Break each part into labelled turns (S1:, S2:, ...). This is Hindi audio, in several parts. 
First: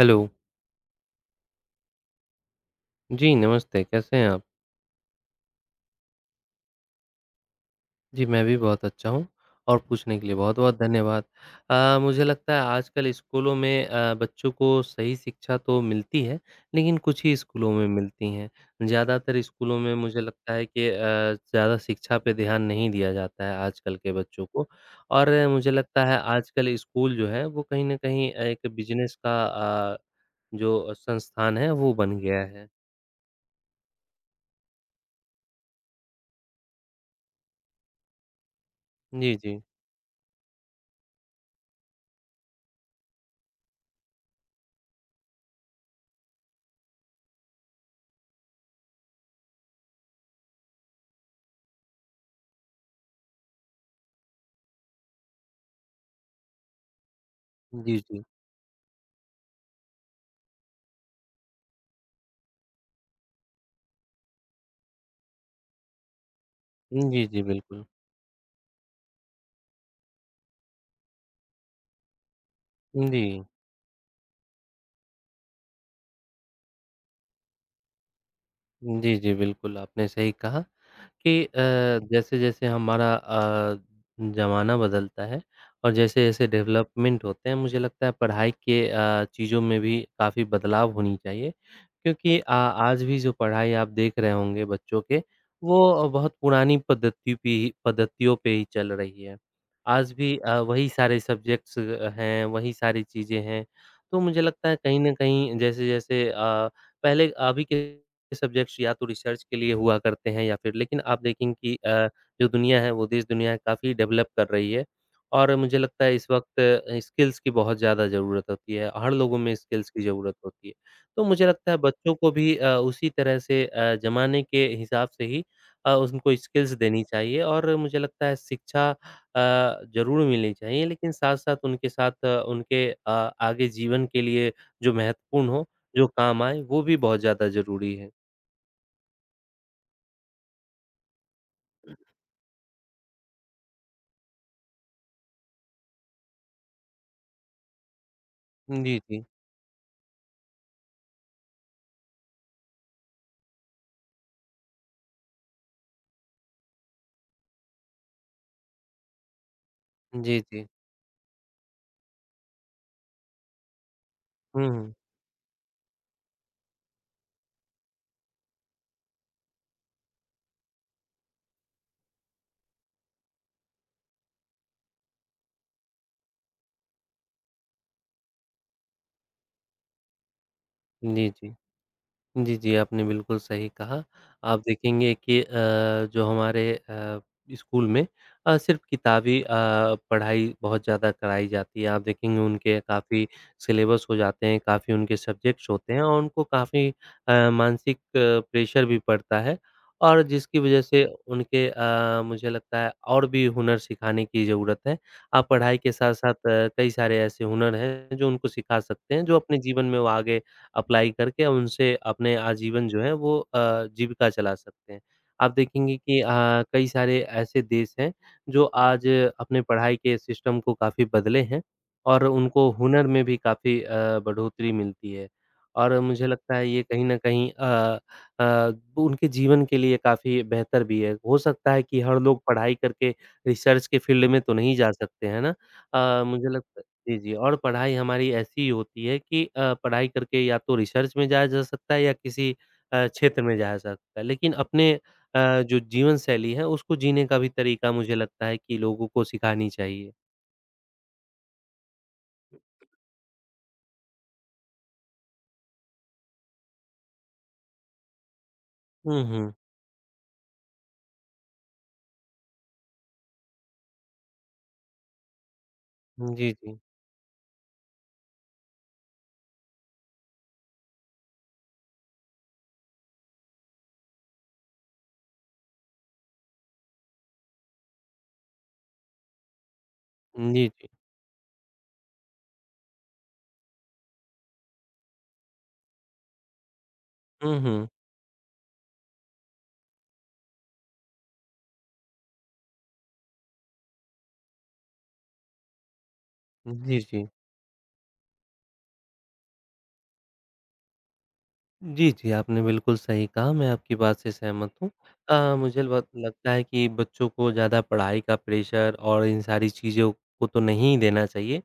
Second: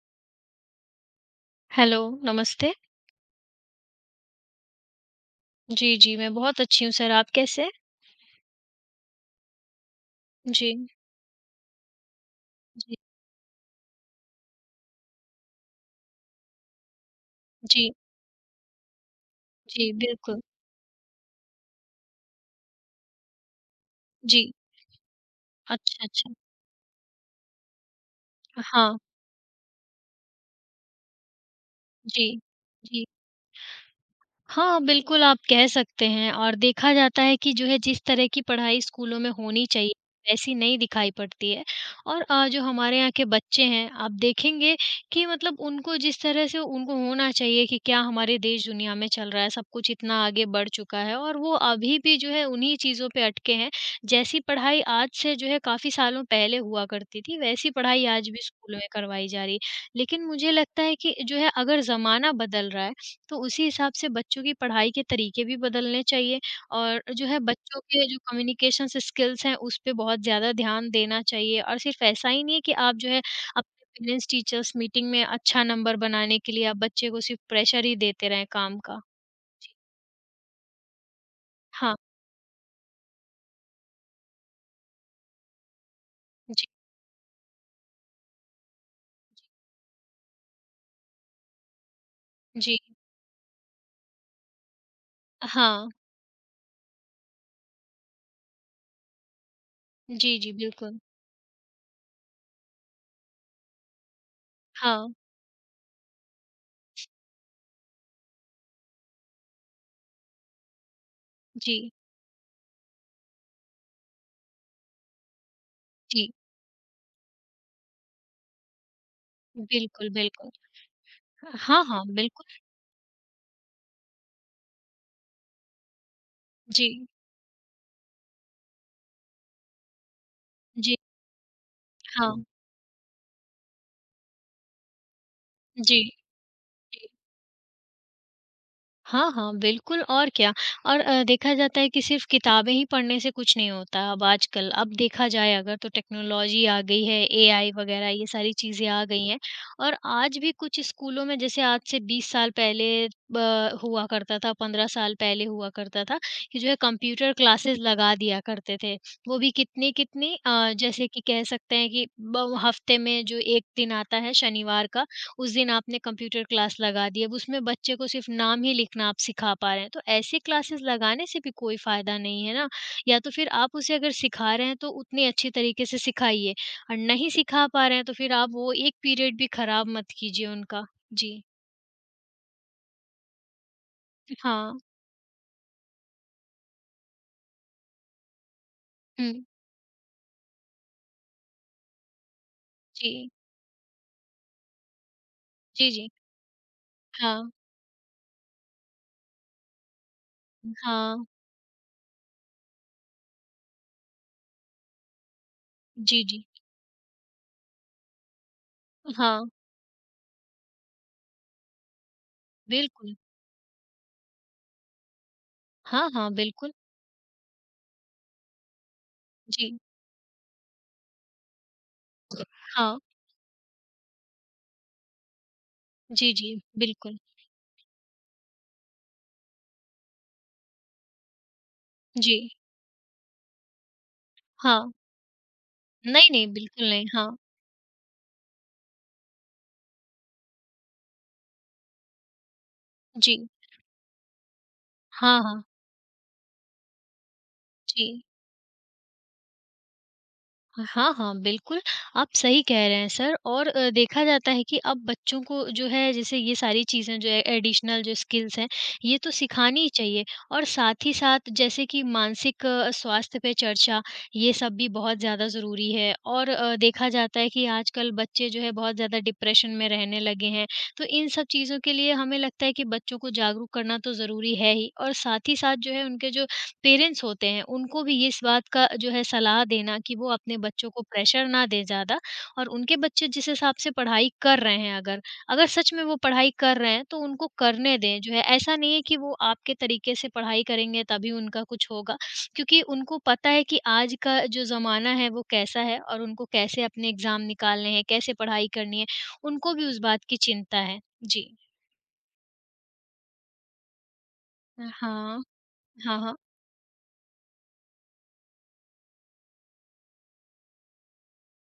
S1: हेलो।
S2: हेलो, नमस्ते।
S1: जी, नमस्ते, कैसे हैं आप?
S2: जी, जी, मैं बहुत अच्छी हूँ सर, आप कैसे हैं?
S1: जी, मैं भी बहुत अच्छा हूँ और पूछने के लिए
S2: जी,
S1: बहुत-बहुत धन्यवाद। मुझे लगता है
S2: जी,
S1: आजकल स्कूलों में बच्चों को सही शिक्षा तो मिलती है, लेकिन कुछ ही स्कूलों में
S2: जी,
S1: मिलती हैं। ज़्यादातर स्कूलों
S2: जी,
S1: में मुझे
S2: बिल्कुल।
S1: लगता है कि ज़्यादा शिक्षा पे ध्यान नहीं दिया जाता है आजकल के बच्चों
S2: जी,
S1: को और मुझे लगता
S2: अच्छा,
S1: है
S2: अच्छा।
S1: आजकल स्कूल जो है वो कहीं न कहीं एक
S2: हाँ,
S1: बिज़नेस का अ, जो संस्थान है वो बन
S2: जी,
S1: गया है।
S2: जी। हाँ, बिल्कुल आप कह सकते हैं और देखा जाता है कि जो है जिस तरह की पढ़ाई स्कूलों में
S1: जी, जी।
S2: होनी चाहिए, वैसी नहीं दिखाई पड़ती है और जो हमारे यहाँ के बच्चे हैं, आप देखेंगे कि मतलब उनको जिस तरह से उनको होना चाहिए कि क्या हमारे देश दुनिया में चल रहा है, सब कुछ इतना आगे बढ़ चुका है और वो अभी भी जो है उन्हीं चीज़ों पे अटके हैं। जैसी पढ़ाई आज से जो है काफ़ी सालों पहले हुआ करती थी, वैसी
S1: जी,
S2: पढ़ाई
S1: जी।
S2: आज भी स्कूलों में करवाई जा रही है। लेकिन मुझे लगता है कि जो है अगर ज़माना बदल रहा है तो उसी हिसाब से बच्चों की पढ़ाई के तरीके भी बदलने चाहिए और
S1: जी,
S2: जो है
S1: जी,
S2: बच्चों
S1: बिल्कुल।
S2: के जो कम्युनिकेशन स्किल्स हैं उस पे बहुत ज़्यादा ध्यान देना चाहिए और सिर्फ ऐसा ही नहीं है कि आप जो है
S1: जी।
S2: अपने पेरेंट्स टीचर्स मीटिंग में अच्छा नंबर बनाने के लिए आप बच्चे को सिर्फ प्रेशर ही देते रहें काम का।
S1: जी, जी,
S2: जी।
S1: बिल्कुल आपने सही कहा कि
S2: हाँ,
S1: जैसे-जैसे हमारा ज़माना बदलता है और जैसे-जैसे
S2: जी,
S1: डेवलपमेंट होते हैं, मुझे लगता है पढ़ाई के चीज़ों में भी काफ़ी बदलाव होनी चाहिए क्योंकि
S2: जी।
S1: आज भी जो पढ़ाई आप देख रहे होंगे बच्चों के,
S2: हाँ।
S1: वो बहुत पुरानी पद्धति पे ही पद्धतियों पे ही चल रही है। आज भी
S2: जी, जी,
S1: वही
S2: बिल्कुल।
S1: सारे सब्जेक्ट्स हैं, वही सारी चीज़ें हैं, तो मुझे लगता है कहीं
S2: हाँ,
S1: न कहीं जैसे-जैसे पहले अभी के सब्जेक्ट्स या तो रिसर्च के लिए हुआ करते हैं या फिर लेकिन आप देखेंगे कि
S2: जी,
S1: जो दुनिया है वो देश दुनिया काफ़ी डेवलप कर रही है और मुझे लगता है इस
S2: जी।
S1: वक़्त स्किल्स की बहुत ज़्यादा ज़रूरत होती है, हर लोगों में स्किल्स की
S2: बिल्कुल,
S1: ज़रूरत
S2: बिल्कुल।
S1: होती है। तो मुझे लगता है
S2: हाँ, हाँ,
S1: बच्चों को
S2: बिल्कुल।
S1: भी उसी तरह से ज़माने के हिसाब से ही उनको स्किल्स देनी
S2: जी,
S1: चाहिए और मुझे लगता है शिक्षा ज़रूर मिलनी चाहिए
S2: जी,
S1: लेकिन साथ-साथ उनके साथ
S2: हाँ।
S1: उनके आगे जीवन के लिए जो महत्वपूर्ण हो,
S2: जी,
S1: जो काम आए, वो भी
S2: जी।
S1: बहुत ज़्यादा ज़रूरी है।
S2: हाँ, हाँ, बिल्कुल और क्या और देखा जाता है कि सिर्फ़ किताबें ही पढ़ने से कुछ नहीं होता अब आजकल। अब देखा जाए अगर तो टेक्नोलॉजी आ गई है, एआई वग़ैरह ये सारी चीज़ें
S1: जी,
S2: आ
S1: जी।
S2: गई हैं और आज भी कुछ स्कूलों में जैसे आज से 20 साल पहले ब हुआ करता था, 15 साल पहले हुआ करता था कि जो है कंप्यूटर क्लासेस लगा दिया करते थे। वो भी कितनी-कितनी
S1: जी, जी।
S2: जैसे कि कह सकते हैं कि ब हफ़्ते में जो 1 दिन आता है
S1: हुँ,
S2: शनिवार
S1: हुँ।
S2: का उस दिन आपने कंप्यूटर क्लास लगा दी, अब उसमें बच्चे को सिर्फ़ नाम ही लिखना आप सिखा पा रहे हैं। तो ऐसी क्लासेस लगाने से भी कोई फ़ायदा नहीं है ना, या तो फिर आप उसे अगर सिखा रहे हैं तो उतने अच्छे तरीके से सिखाइए और नहीं सिखा पा रहे हैं तो फिर आप वो 1 पीरियड भी ख़राब मत कीजिए उनका।
S1: जी,
S2: जी।
S1: जी। जी, जी, आपने बिल्कुल सही कहा। आप
S2: हाँ।
S1: देखेंगे कि जो हमारे स्कूल में सिर्फ़
S2: हुँ।
S1: किताबी पढ़ाई बहुत ज़्यादा कराई जाती है। आप देखेंगे उनके
S2: जी।
S1: काफ़ी सिलेबस हो जाते हैं, काफ़ी उनके सब्जेक्ट्स
S2: जी,
S1: होते हैं
S2: जी।
S1: और उनको काफ़ी
S2: हाँ।
S1: मानसिक प्रेशर भी पड़ता है और जिसकी वजह से
S2: हाँ।
S1: उनके मुझे लगता है और भी हुनर सिखाने की ज़रूरत है। आप पढ़ाई के
S2: जी,
S1: साथ-साथ
S2: जी।
S1: कई सारे ऐसे हुनर हैं जो उनको सिखा सकते हैं, जो
S2: हाँ,
S1: अपने जीवन में वो आगे अप्लाई करके उनसे अपने आजीवन जो है
S2: बिल्कुल।
S1: वो जीविका चला सकते हैं। आप देखेंगे
S2: हाँ,
S1: कि
S2: हाँ, बिल्कुल।
S1: कई सारे ऐसे देश हैं जो आज अपने
S2: जी।
S1: पढ़ाई के सिस्टम को काफ़ी बदले हैं और उनको
S2: हाँ।
S1: हुनर में भी काफ़ी बढ़ोतरी मिलती है। और मुझे
S2: जी, जी,
S1: लगता है ये कहीं न
S2: बिल्कुल।
S1: कहीं अ, उनके जीवन के लिए काफ़ी बेहतर भी है। हो सकता है कि हर
S2: जी।
S1: लोग पढ़ाई करके रिसर्च के फ़ील्ड में तो नहीं जा
S2: हाँ।
S1: सकते, है ना? अ,
S2: नहीं,
S1: मुझे
S2: नहीं,
S1: लगता
S2: बिल्कुल नहीं।
S1: जी,
S2: हाँ।
S1: जी और पढ़ाई हमारी ऐसी होती है कि पढ़ाई करके या तो रिसर्च में जाया जा सकता है या किसी
S2: जी।
S1: क्षेत्र में जाया जा सकता है। लेकिन अपने
S2: हाँ, हाँ।
S1: जो जीवन शैली है उसको जीने का भी तरीका
S2: जी।
S1: मुझे लगता है कि लोगों को सिखानी चाहिए।
S2: हाँ, हाँ, बिल्कुल, आप सही कह रहे हैं सर और देखा जाता है कि अब बच्चों को जो है जैसे ये सारी चीज़ें जो है एडिशनल जो स्किल्स हैं, ये
S1: हुँ,
S2: तो
S1: हुँ।
S2: सिखानी ही चाहिए और साथ ही साथ जैसे कि मानसिक स्वास्थ्य पे चर्चा, ये सब भी बहुत ज़्यादा ज़रूरी है और
S1: जी, जी।
S2: देखा जाता है कि आजकल बच्चे जो है बहुत ज़्यादा डिप्रेशन में रहने लगे हैं, तो इन सब चीज़ों के लिए हमें लगता है कि बच्चों को जागरूक करना तो ज़रूरी है ही और साथ ही साथ जो है उनके जो पेरेंट्स होते हैं, उनको भी इस बात का जो है सलाह देना कि वो अपने
S1: जी, जी।
S2: बच्चों को प्रेशर ना दें ज़्यादा और उनके बच्चे जिस हिसाब से पढ़ाई कर रहे हैं अगर, अगर सच में वो पढ़ाई कर रहे हैं, तो उनको
S1: हुँ, हुँ।
S2: करने दें। जो है ऐसा नहीं है कि वो आपके तरीके से पढ़ाई करेंगे तभी उनका कुछ होगा, क्योंकि उनको पता है कि आज का जो ज़माना है वो कैसा है और उनको कैसे
S1: जी,
S2: अपने
S1: जी।
S2: एग्ज़ाम निकालने हैं, कैसे पढ़ाई करनी है, उनको भी उस बात की चिंता है। जी।
S1: जी, जी, आपने बिल्कुल सही कहा, मैं आपकी बात से सहमत हूँ।
S2: हाँ।
S1: मुझे बहुत
S2: हाँ, हाँ।
S1: लगता है कि बच्चों को ज़्यादा पढ़ाई का प्रेशर और इन सारी चीज़ों को तो नहीं देना चाहिए।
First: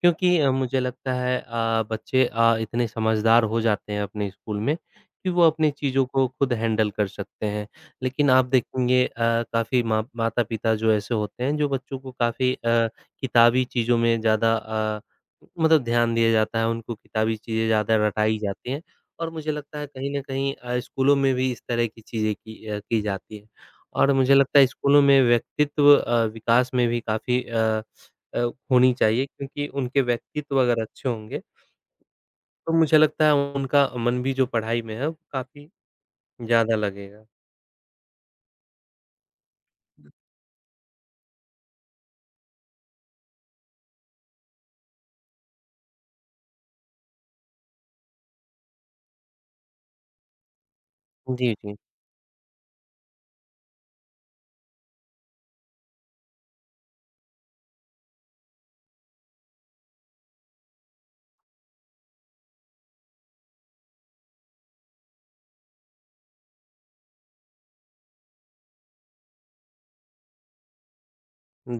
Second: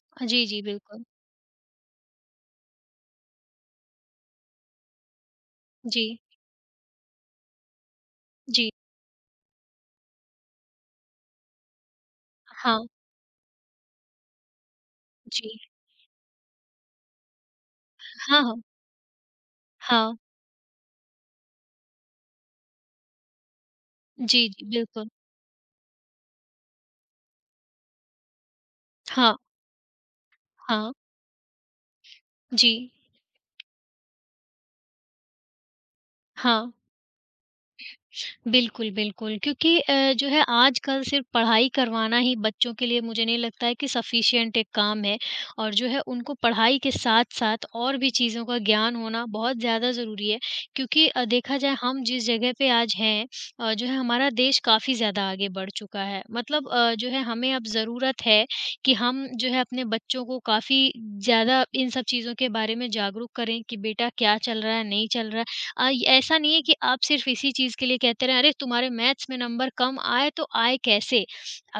S1: क्योंकि
S2: जी, जी,
S1: मुझे
S2: बिल्कुल।
S1: लगता है बच्चे इतने समझदार हो जाते हैं अपने स्कूल में कि वो अपनी चीज़ों
S2: जी,
S1: को खुद हैंडल कर सकते हैं। लेकिन आप
S2: जी।
S1: देखेंगे काफ़ी माँ माता-पिता जो ऐसे होते हैं, जो बच्चों को काफ़ी
S2: हाँ,
S1: किताबी चीज़ों में ज़्यादा
S2: जी।
S1: मतलब ध्यान दिया जाता है, उनको किताबी चीज़ें ज़्यादा रटाई
S2: हाँ, हाँ।
S1: जाती हैं और मुझे लगता है कहीं
S2: हाँ।
S1: न कहीं स्कूलों में भी इस तरह की चीज़ें की जाती हैं। और मुझे
S2: जी,
S1: लगता है
S2: जी,
S1: स्कूलों
S2: बिल्कुल।
S1: में व्यक्तित्व विकास में भी काफ़ी अ, होनी चाहिए
S2: हाँ,
S1: क्योंकि उनके व्यक्तित्व अगर
S2: हाँ।
S1: अच्छे होंगे,
S2: जी,
S1: तो मुझे लगता है उनका मन भी जो पढ़ाई में है वो काफ़ी
S2: हाँ।
S1: ज़्यादा लगेगा।
S2: बिल्कुल, बिल्कुल। क्योंकि जो है आजकल सिर्फ़ पढ़ाई करवाना ही बच्चों के लिए मुझे नहीं लगता है कि सफ़िशिएंट एक काम है और जो है उनको पढ़ाई के साथ-साथ और भी चीज़ों का ज्ञान होना बहुत ज़्यादा ज़रूरी है। क्योंकि
S1: जी,
S2: देखा जाए
S1: जी।
S2: हम जिस जगह पे आज हैं जो है हमारा देश काफ़ी ज़्यादा आगे बढ़ चुका है। मतलब जो है हमें अब ज़रूरत है कि हम जो है अपने बच्चों को काफ़ी ज़्यादा इन सब चीज़ों के बारे में जागरूक करें कि बेटा क्या चल रहा है, नहीं चल रहा है। ये ऐसा नहीं है कि आप सिर्फ़ इसी चीज़ के लिए कहते रहें, "अरे! तुम्हारे मैथ्स में नंबर कम आए तो आए कैसे?"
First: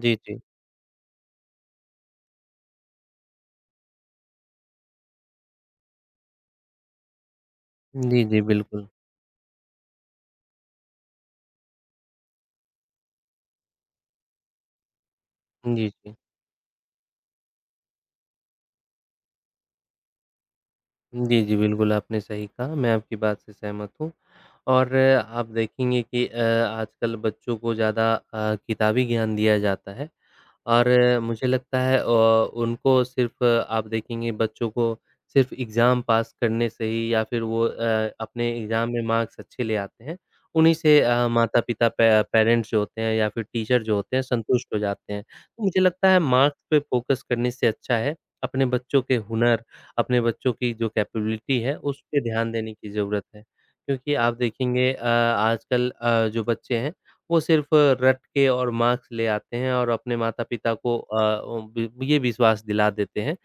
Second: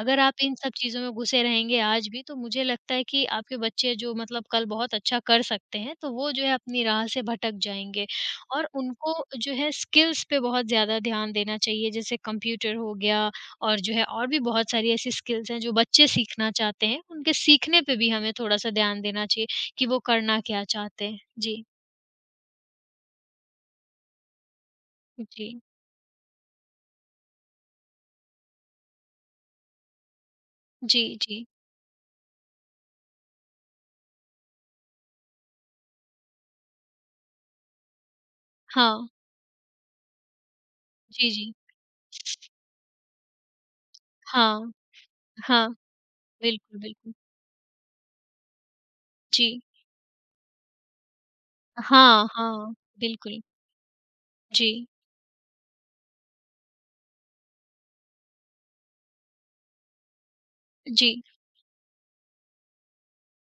S1: जी,
S2: आप
S1: जी।
S2: इन सब चीज़ों में घुसे रहेंगे आज भी, तो मुझे लगता है कि आपके बच्चे जो मतलब कल बहुत अच्छा कर सकते हैं, तो वो जो है अपनी राह से भटक जाएँगे।
S1: जी, जी,
S2: और
S1: बिल्कुल।
S2: उनको जो है स्किल्स पे बहुत ज़्यादा ध्यान देना चाहिए, जैसे कंप्यूटर हो गया और जो है और भी बहुत सारी ऐसी स्किल्स हैं जो
S1: जी,
S2: बच्चे
S1: जी।
S2: सीखना चाहते हैं, उनके सीखने पे भी हमें थोड़ा-सा ध्यान देना चाहिए कि वो करना क्या चाहते हैं।
S1: जी, जी,
S2: जी।
S1: बिल्कुल आपने सही कहा, मैं आपकी बात से सहमत हूँ और आप
S2: जी।
S1: देखेंगे कि आजकल बच्चों को ज़्यादा किताबी ज्ञान दिया जाता है। और
S2: जी, जी।
S1: मुझे लगता है उनको सिर्फ़ आप देखेंगे बच्चों को सिर्फ़ एग्ज़ाम पास करने से ही या फिर वो अपने एग्ज़ाम में
S2: हाँ।
S1: मार्क्स अच्छे ले आते हैं, उन्हीं से
S2: जी, जी।
S1: माता-पिता पे पेरेंट्स जो होते हैं या फिर टीचर जो होते हैं
S2: हाँ,
S1: संतुष्ट हो जाते हैं। तो
S2: हाँ।
S1: मुझे लगता है मार्क्स पे
S2: बिल्कुल, बिल्कुल।
S1: फ़ोकस करने से अच्छा है, अपने बच्चों के
S2: जी।
S1: हुनर, अपने बच्चों की जो कैपेबिलिटी है, उस पे
S2: हाँ,
S1: ध्यान देने
S2: हाँ।
S1: की ज़रूरत
S2: बिल्कुल।
S1: है। क्योंकि आप
S2: जी,
S1: देखेंगे आजकल जो बच्चे हैं वो सिर्फ़ रट के और मार्क्स ले आते हैं और अपने माता-पिता को
S2: जी,
S1: ओ वि ये विश्वास दिला देते हैं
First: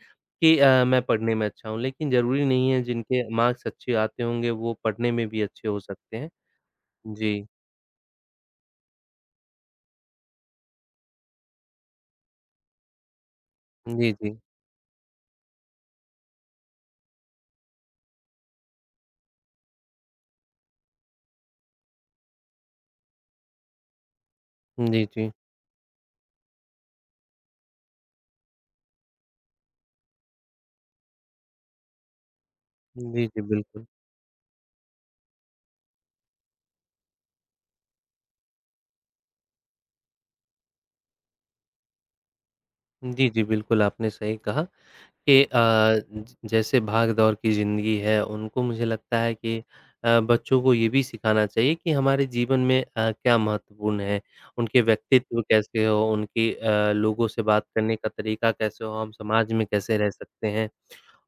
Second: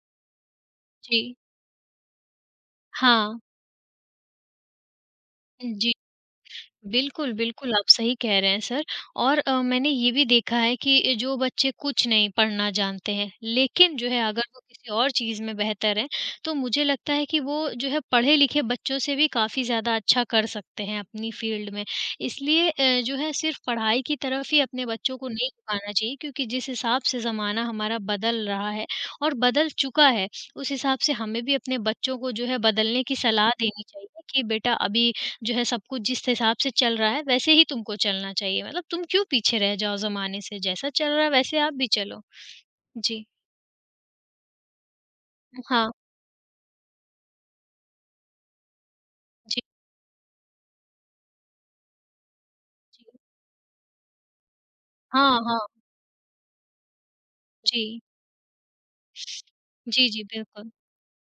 S1: कि मैं
S2: जी।
S1: पढ़ने में अच्छा हूँ, लेकिन ज़रूरी नहीं है जिनके
S2: हाँ।
S1: मार्क्स अच्छे आते होंगे वो पढ़ने में भी अच्छे हो
S2: जी।
S1: सकते हैं। जी।
S2: बिल्कुल, बिल्कुल, आप सही कह रहे हैं सर और मैंने ये भी देखा है कि जो बच्चे कुछ नहीं पढ़ना जानते हैं, लेकिन जो
S1: जी,
S2: है
S1: जी।
S2: अगर वो किसी और चीज़ में बेहतर हैं, तो मुझे लगता है कि वो जो है पढ़े-लिखे बच्चों से भी काफ़ी ज़्यादा अच्छा कर सकते हैं अपनी फ़ील्ड में। इसलिए जो है सिर्फ़ पढ़ाई की तरफ ही अपने
S1: जी,
S2: बच्चों को
S1: जी।
S2: नहीं झुकाना चाहिए क्योंकि जिस हिसाब से ज़माना हमारा बदल रहा है और बदल चुका है, उस हिसाब से हमें भी अपने बच्चों को जो है बदलने की
S1: जी, जी,
S2: सलाह देनी
S1: बिल्कुल।
S2: चाहिए कि बेटा अभी जो है सब कुछ जिस हिसाब से चल रहा है, वैसे ही तुमको चलना चाहिए। मतलब तुम क्यों पीछे रह जाओ ज़माने से? जैसा चल रहा है वैसे आप भी चलो। जी।
S1: जी, जी, बिल्कुल आपने सही कहा। कि अ,
S2: हाँ।
S1: ज जैसे भाग-दौड़ की ज़िंदगी है, उनको मुझे लगता है कि
S2: जी,
S1: बच्चों को ये भी सिखाना चाहिए कि हमारे जीवन में
S2: जी।
S1: क्या महत्वपूर्ण है, उनके
S2: हाँ,
S1: व्यक्तित्व
S2: हाँ।
S1: कैसे हो, उनकी लोगों से बात
S2: जी।
S1: करने का तरीका कैसे हो, हम समाज में कैसे
S2: जी,
S1: रह
S2: जी,
S1: सकते हैं।
S2: बिल्कुल।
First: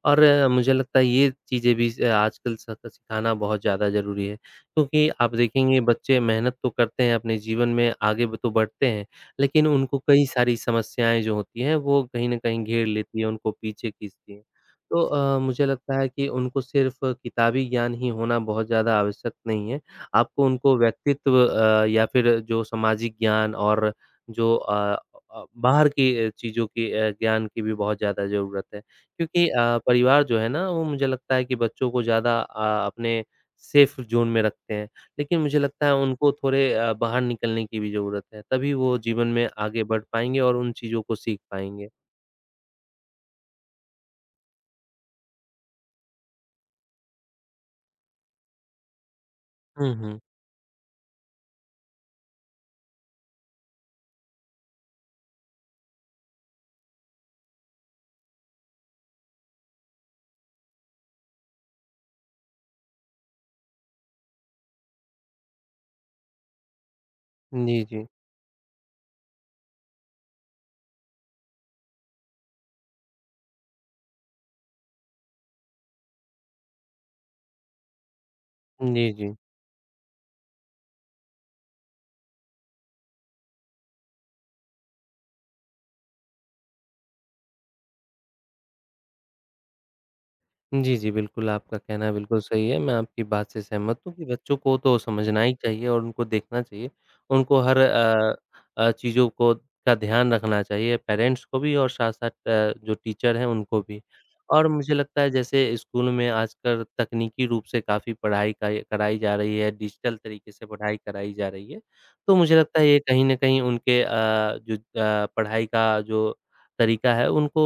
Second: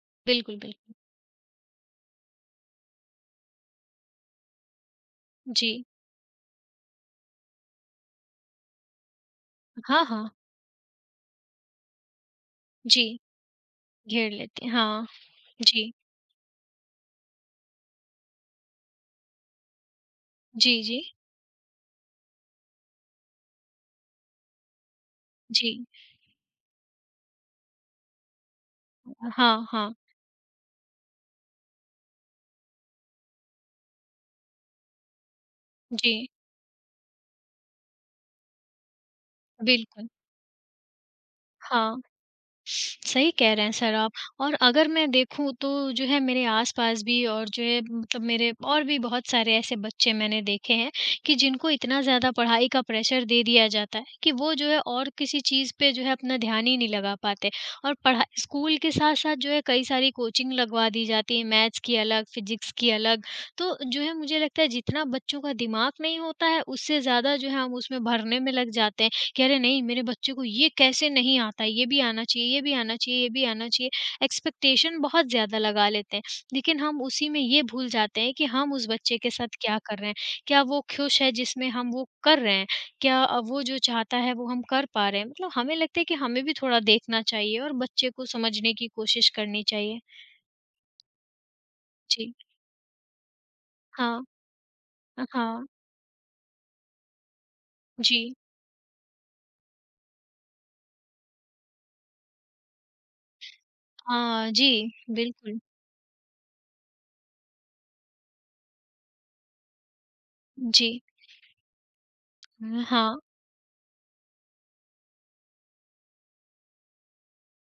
S1: और
S2: बिल्कुल,
S1: मुझे
S2: बिल्कुल।
S1: लगता है ये चीज़ें भी स आजकल सक सिखाना बहुत ज़्यादा ज़रूरी है। क्योंकि आप देखेंगे
S2: जी।
S1: बच्चे मेहनत तो करते हैं अपने जीवन में आगे ब तो बढ़ते हैं, लेकिन उनको
S2: हाँ,
S1: कई
S2: हाँ।
S1: सारी समस्याएँ जो होती हैं वो कहीं न कहीं घेर
S2: जी,
S1: लेती हैं, उनको पीछे
S2: घेर
S1: खींचती हैं।
S2: लेते हैं।
S1: तो
S2: हाँ।
S1: मुझे
S2: जी।
S1: लगता है कि उनको सिर्फ़ किताबी ज्ञान ही होना बहुत ज़्यादा आवश्यक नहीं है। आपको उनको
S2: जी, जी।
S1: व्यक्तित्व या फिर जो सामाजिक ज्ञान और जो
S2: जी।
S1: बाहर की चीज़ों की ज्ञान की भी बहुत ज़्यादा ज़रूरत है। क्योंकि
S2: हाँ, हाँ।
S1: परिवार जो है ना, वो मुझे लगता है कि बच्चों को ज़्यादा अपने सेफ ज़ोन में रखते हैं। लेकिन मुझे लगता है
S2: जी,
S1: उनको थोड़े बाहर निकलने की भी ज़रूरत है, तभी वो जीवन में आगे बढ़
S2: बिल्कुल।
S1: पाएँगे और उन चीज़ों को सीख पाएँगे।
S2: हाँ। सही कह रहे हैं सर आप और अगर मैं देखूँ तो जो है मेरे आस-पास भी और जो है मतलब मेरे और भी बहुत सारे ऐसे
S1: हुँ,
S2: बच्चे
S1: हुँ।
S2: मैंने देखे हैं कि जिनको इतना ज़्यादा पढ़ाई का प्रेशर दे दिया जाता है कि वो जो है और किसी चीज़ पे जो है अपना ध्यान ही नहीं लगा पाते और पढ़ा स्कूल के साथ-साथ जो है कई सारी कोचिंग लगवा दी जाती है मैथ्स की अलग, फिजिक्स की अलग। तो जो है मुझे लगता है जितना बच्चों का दिमाग नहीं होता है उससे ज़्यादा जो है हम
S1: जी,
S2: उसमें
S1: जी।
S2: भरने में लग जाते हैं। कह रहे नहीं मेरे बच्चे को ये कैसे नहीं आता है, ये भी आना चाहिए, ये भी आना चाहिए, ये भी आना चाहिए। एक्सपेक्टेशन बहुत ज़्यादा लगा लेते हैं, लेकिन हम उसी में ये भूल जाते हैं कि हम उस
S1: जी,
S2: बच्चे के
S1: जी।
S2: साथ क्या कर रहे हैं? क्या वो खुश है जिसमें हम वो कर रहे हैं? क्या वो जो चाहता है वो हम कर पा रहे हैं? मतलब हमें लगता है कि हमें भी थोड़ा देखना चाहिए और बच्चे को समझने की कोशिश करनी चाहिए।
S1: जी, जी, बिल्कुल, आपका कहना
S2: जी।
S1: बिल्कुल सही है। मैं आपकी बात से सहमत हूँ
S2: हाँ।
S1: कि बच्चों को तो समझना ही
S2: हाँ।
S1: चाहिए और उनको देखना चाहिए। उनको हर
S2: जी।
S1: चीज़ों को का ध्यान रखना चाहिए, पेरेंट्स को भी और साथ-साथ जो टीचर हैं, उनको भी।
S2: हाँ,
S1: और
S2: जी,
S1: मुझे लगता है
S2: बिल्कुल।
S1: जैसे स्कूल में आजकल तकनीकी रूप से काफ़ी पढ़ाई काई कराई जा रही है, डिजिटल तरीके से
S2: जी।
S1: पढ़ाई कराई जा रही है। तो मुझे लगता है ये
S2: हाँ,
S1: कहीं न कहीं उनके जो पढ़ाई का जो तरीका है, उनको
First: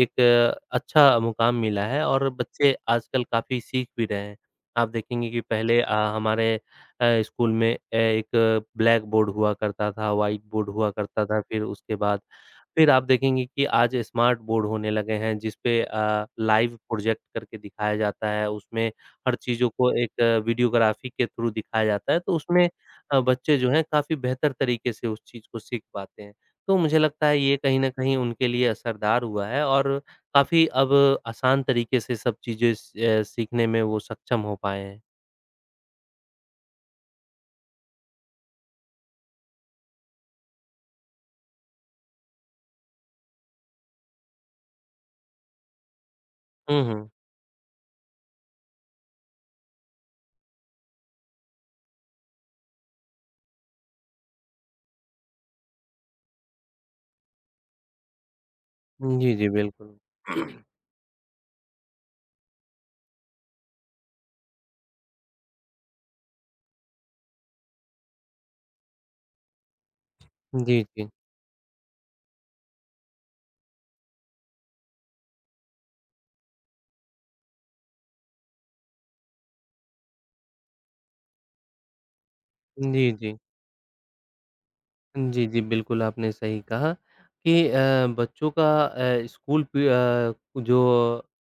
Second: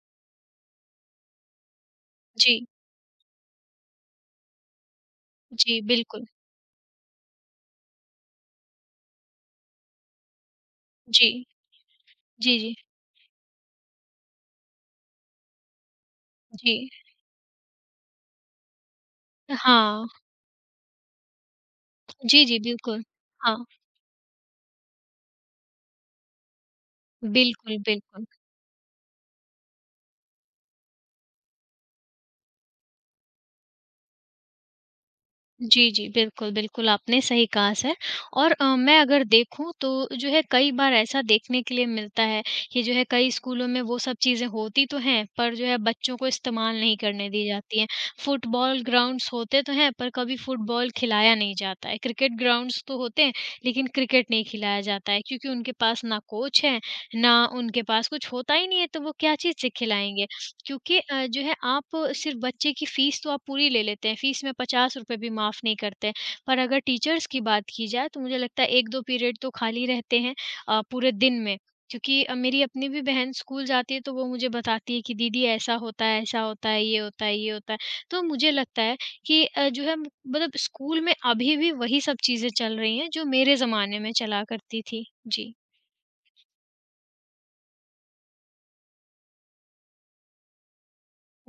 S1: एक अच्छा मुकाम मिला है और
S2: जी।
S1: बच्चे आजकल काफ़ी सीख भी रहे हैं। आप देखेंगे कि पहले
S2: जी, बिल्कुल।
S1: हमारे स्कूल में एक ब्लैक बोर्ड हुआ करता था, व्हाइट बोर्ड हुआ करता
S2: जी।
S1: था, फिर उसके बाद
S2: जी, जी,
S1: फिर आप देखेंगे कि आज स्मार्ट बोर्ड होने लगे हैं जिस पे
S2: जी।
S1: लाइव प्रोजेक्ट करके दिखाया जाता है, उसमें हर चीज़ों को
S2: हाँ।
S1: एक वीडियोग्राफ़ी के थ्रू दिखाया जाता है, तो
S2: जी, जी,
S1: उसमें
S2: बिल्कुल।
S1: बच्चे
S2: हाँ,
S1: जो हैं काफ़ी बेहतर तरीके से उस चीज़ को सीख पाते हैं। तो मुझे लगता है ये कहीं
S2: बिल्कुल,
S1: न कहीं
S2: बिल्कुल।
S1: उनके लिए असरदार हुआ है और काफ़ी अब आसान तरीके से सब चीज़ें सीखने में वो सक्षम हो पाए हैं।
S2: जी, जी, बिल्कुल, बिल्कुल, आपने सही कहा सर और मैं अगर देखूँ तो जो है कई बार ऐसा देखने के लिए मिलता है कि जो है कई स्कूलों में वो सब चीज़ें होती तो हैं, पर जो है बच्चों को इस्तेमाल
S1: हुँ,
S2: नहीं
S1: हुँ।
S2: करने दी जाती हैं। फुटबॉल ग्राउंड्स होते तो हैं, पर कभी फुटबॉल खिलाया नहीं जाता है। क्रिकेट ग्राउंड्स तो होते हैं, लेकिन क्रिकेट नहीं खिलाया जाता है क्योंकि उनके पास ना कोच है, ना उनके पास कुछ होता ही नहीं है, तो वो
S1: जी,
S2: क्या
S1: जी,
S2: चीज़ से
S1: बिल्कुल।
S2: खिलाएँगे? क्योंकि जो है आप सिर्फ़ बच्चे की फ़ीस तो आप पूरी ले लेते हैं, फ़ीस में ₹50 भी माफ़ नहीं करते हैं। पर अगर टीचर्स की बात की जाए तो मुझे लगता है 1-2 पीरियड तो खाली रहते हैं
S1: जी, जी।
S2: पूरे दिन में। क्योंकि मेरी अपनी भी बहन स्कूल जाती है तो वो मुझे बताती है कि दीदी ऐसा होता है, ये होता है, ये होता है। तो मुझे लगता है कि जो है मतलब स्कूल में अभी भी वही सब चीज़ें चल रही हैं
S1: जी,
S2: जो
S1: जी।
S2: मेरे ज़माने में चला करती थी।
S1: जी,
S2: जी,
S1: जी, बिल्कुल आपने सही कहा कि बच्चों का स्कूल जो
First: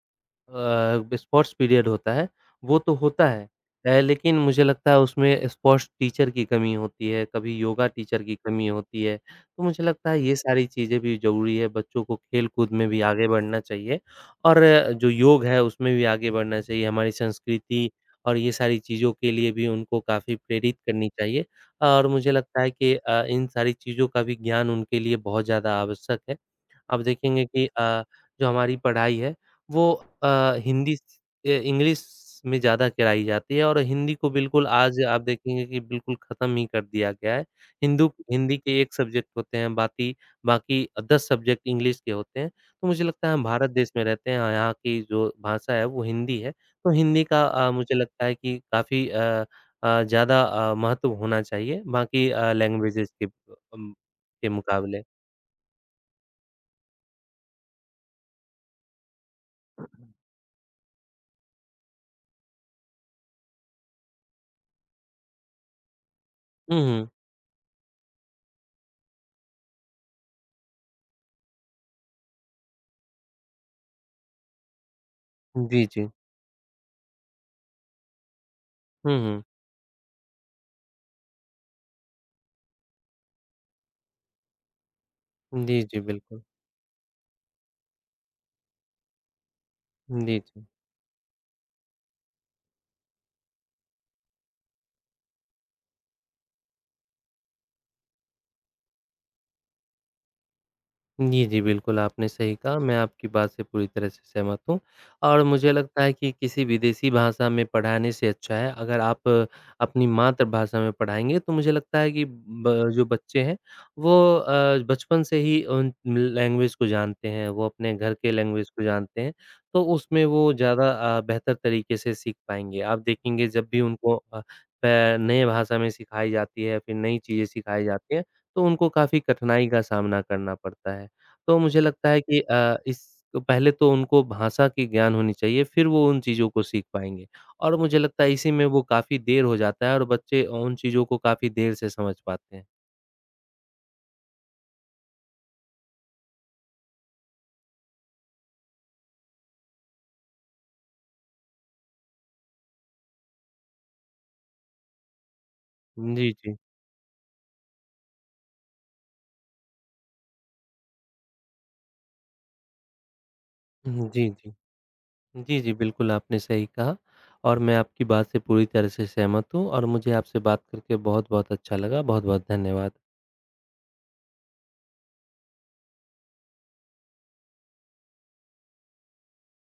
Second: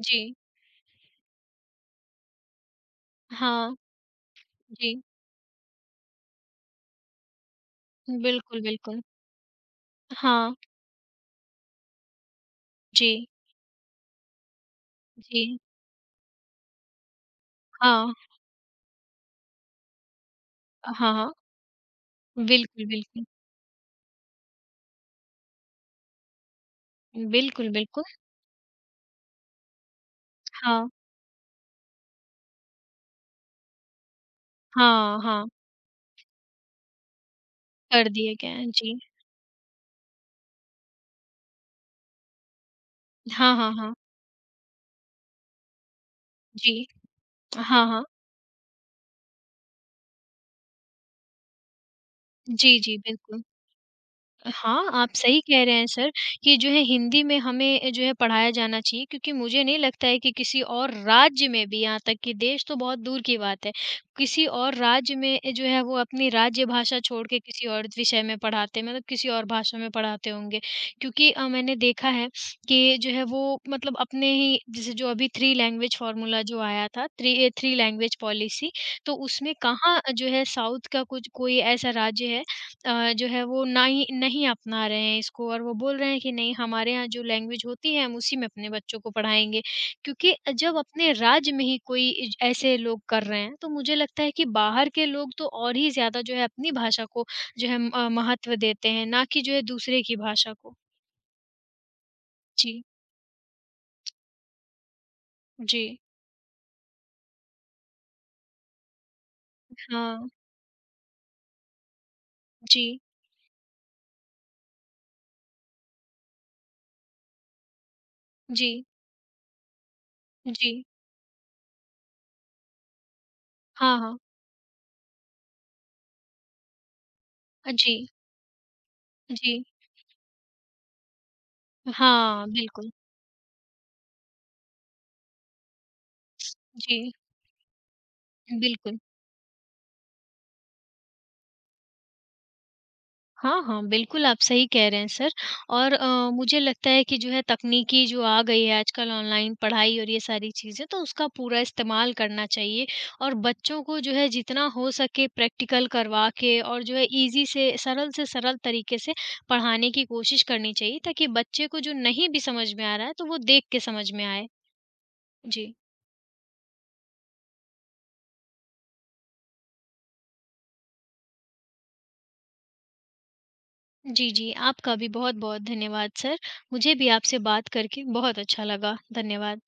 S2: जी।
S1: स्पोर्ट्स पीरियड होता है, वो तो होता है।
S2: हाँ,
S1: लेकिन मुझे लगता है
S2: जी।
S1: उसमें स्पोर्ट्स टीचर की कमी होती है, कभी योगा टीचर की
S2: बिल्कुल,
S1: कमी
S2: बिल्कुल।
S1: होती है। तो मुझे लगता है ये
S2: हाँ,
S1: सारी चीज़ें भी ज़रूरी है, बच्चों को खेल-कूद में भी आगे
S2: जी,
S1: बढ़ना चाहिए और जो योग
S2: जी।
S1: है उसमें भी आगे बढ़ना चाहिए। हमारी संस्कृति
S2: हाँ,
S1: और ये सारी चीज़ों के लिए भी उनको काफ़ी प्रेरित
S2: हाँ,
S1: करनी
S2: हाँ।
S1: चाहिए और मुझे लगता है
S2: बिल्कुल,
S1: कि
S2: बिल्कुल।
S1: इन सारी चीज़ों का भी ज्ञान उनके लिए बहुत ज़्यादा आवश्यक है। आप देखेंगे कि
S2: बिल्कुल, बिल्कुल।
S1: जो हमारी पढ़ाई है वो
S2: हाँ,
S1: हिंदी स ए इंग्लिश में ज़्यादा कराई जाती है और हिंदी को बिल्कुल आज
S2: हाँ,
S1: आप
S2: हाँ।
S1: देखेंगे कि बिल्कुल ख़त्म ही कर दिया गया है। हिंदू
S2: कर दिए गए
S1: हिंदी
S2: हैं।
S1: के 1
S2: जी।
S1: सब्जेक्ट होते हैं, बाकी बाकी 10 सब्जेक्ट इंग्लिश के होते हैं। तो मुझे लगता है हम
S2: हाँ,
S1: भारत
S2: हाँ,
S1: देश
S2: हाँ।
S1: में रहते हैं, यहाँ की जो भाषा है वो हिंदी है।
S2: जी।
S1: तो हिंदी का
S2: हाँ,
S1: मुझे
S2: हाँ।
S1: लगता है कि काफ़ी ज़्यादा महत्व होना चाहिए बाकी
S2: जी, जी,
S1: लैंग्वेजेज़ के
S2: बिल्कुल।
S1: अम, के
S2: हाँ,
S1: मुकाबले।
S2: आप सही कह रहे हैं सर कि जो है हिंदी में हमें जो है पढ़ाया जाना चाहिए क्योंकि मुझे नहीं लगता है कि किसी और राज्य में भी यहाँ तक कि देश तो बहुत दूर की बात है, किसी और राज्य में जो है वो अपनी राज्य
S1: हुँ,
S2: भाषा
S1: हुँ।
S2: छोड़ के किसी और विषय में पढ़ाते हैं मतलब किसी और भाषा में पढ़ाते होंगे। क्योंकि मैंने देखा है कि जो है वो मतलब अपने ही जैसे जो अभी थ्री
S1: जी,
S2: लैंग्वेज
S1: जी।
S2: फ़ॉर्मूला जो आया था, three a three language policy तो
S1: हुँ, हुँ।
S2: उसमें कहाँ जो है साउथ का कुछ कोई ऐसा राज्य है जो है वो ना ही नहीं अपना रहे हैं इसको और वो
S1: जी,
S2: बोल
S1: जी,
S2: रहे हैं कि
S1: बिल्कुल।
S2: नहीं हमारे यहाँ जो लैंग्वेज होती है हम उसी में अपने बच्चों को पढ़ाएँगे। क्योंकि
S1: जी, जी।
S2: जब अपने राज्य में ही कोई इज ऐसे लोग कर रहे हैं, तो मुझे लगता है कि बाहर के लोग तो और ही ज़्यादा जो है अपनी भाषा को जो है महत्व देते हैं, ना कि जो है दूसरे की भाषा को।
S1: जी, जी, बिल्कुल आपने सही कहा,
S2: जी,
S1: मैं आपकी बात से पूरी तरह से सहमत हूँ और मुझे
S2: जी।
S1: लगता है कि किसी विदेशी भाषा में पढ़ाने से अच्छा है अगर आप अपनी
S2: हाँ,
S1: मातृभाषा में पढ़ाएँगे तो मुझे लगता है कि ब
S2: जी,
S1: जो बच्चे हैं वो बचपन से ही उन लैंग्वेज को जानते हैं, वो अपने घर के लैंग्वेज को
S2: जी,
S1: जानते हैं, तो उसमें वो
S2: जी।
S1: ज़्यादा बेहतर तरीके से सीख पाएँगे। आप देखेंगे जब भी
S2: हाँ,
S1: उनको
S2: हाँ।
S1: प नए भाषा में सिखाई जाती है, फिर नई चीज़ें सिखाई
S2: जी,
S1: जाती हैं, तो उनको काफ़ी
S2: जी।
S1: कठिनाई का सामना करना पड़ता है। तो मुझे लगता है कि
S2: हाँ,
S1: अ,
S2: बिल्कुल।
S1: इस पहले तो उनको भाषा की ज्ञान होनी चाहिए, फिर वो उन चीज़ों को सीख
S2: जी,
S1: पाएँगे और मुझे लगता है इसी में वो
S2: बिल्कुल।
S1: काफ़ी देर हो जाता है और बच्चे उन चीज़ों को काफ़ी देर से समझ पाते हैं।
S2: हाँ, हाँ, बिल्कुल आप सही कह रहे हैं सर और मुझे लगता है कि जो है तकनीकी जो आ गई है आजकल ऑनलाइन पढ़ाई और ये सारी चीज़ें तो उसका पूरा इस्तेमाल करना चाहिए और बच्चों को जो है जितना हो सके प्रैक्टिकल करवा
S1: जी, जी।
S2: के और जो है ईज़ी से सरल तरीके से पढ़ाने की कोशिश करनी चाहिए ताकि बच्चे को जो नहीं भी समझ में आ रहा है तो वो देख के
S1: हुँ,
S2: समझ में
S1: जी,
S2: आए।
S1: जी। जी, जी,
S2: जी।
S1: बिल्कुल आपने सही कहा और मैं आपकी बात से पूरी तरह से सहमत हूँ और मुझे आपसे बात करके बहुत-बहुत अच्छा लगा। बहुत-बहुत धन्यवाद।
S2: जी, जी, आपका भी बहुत-बहुत धन्यवाद सर। मुझे भी आपसे बात करके बहुत अच्छा लगा। धन्यवाद।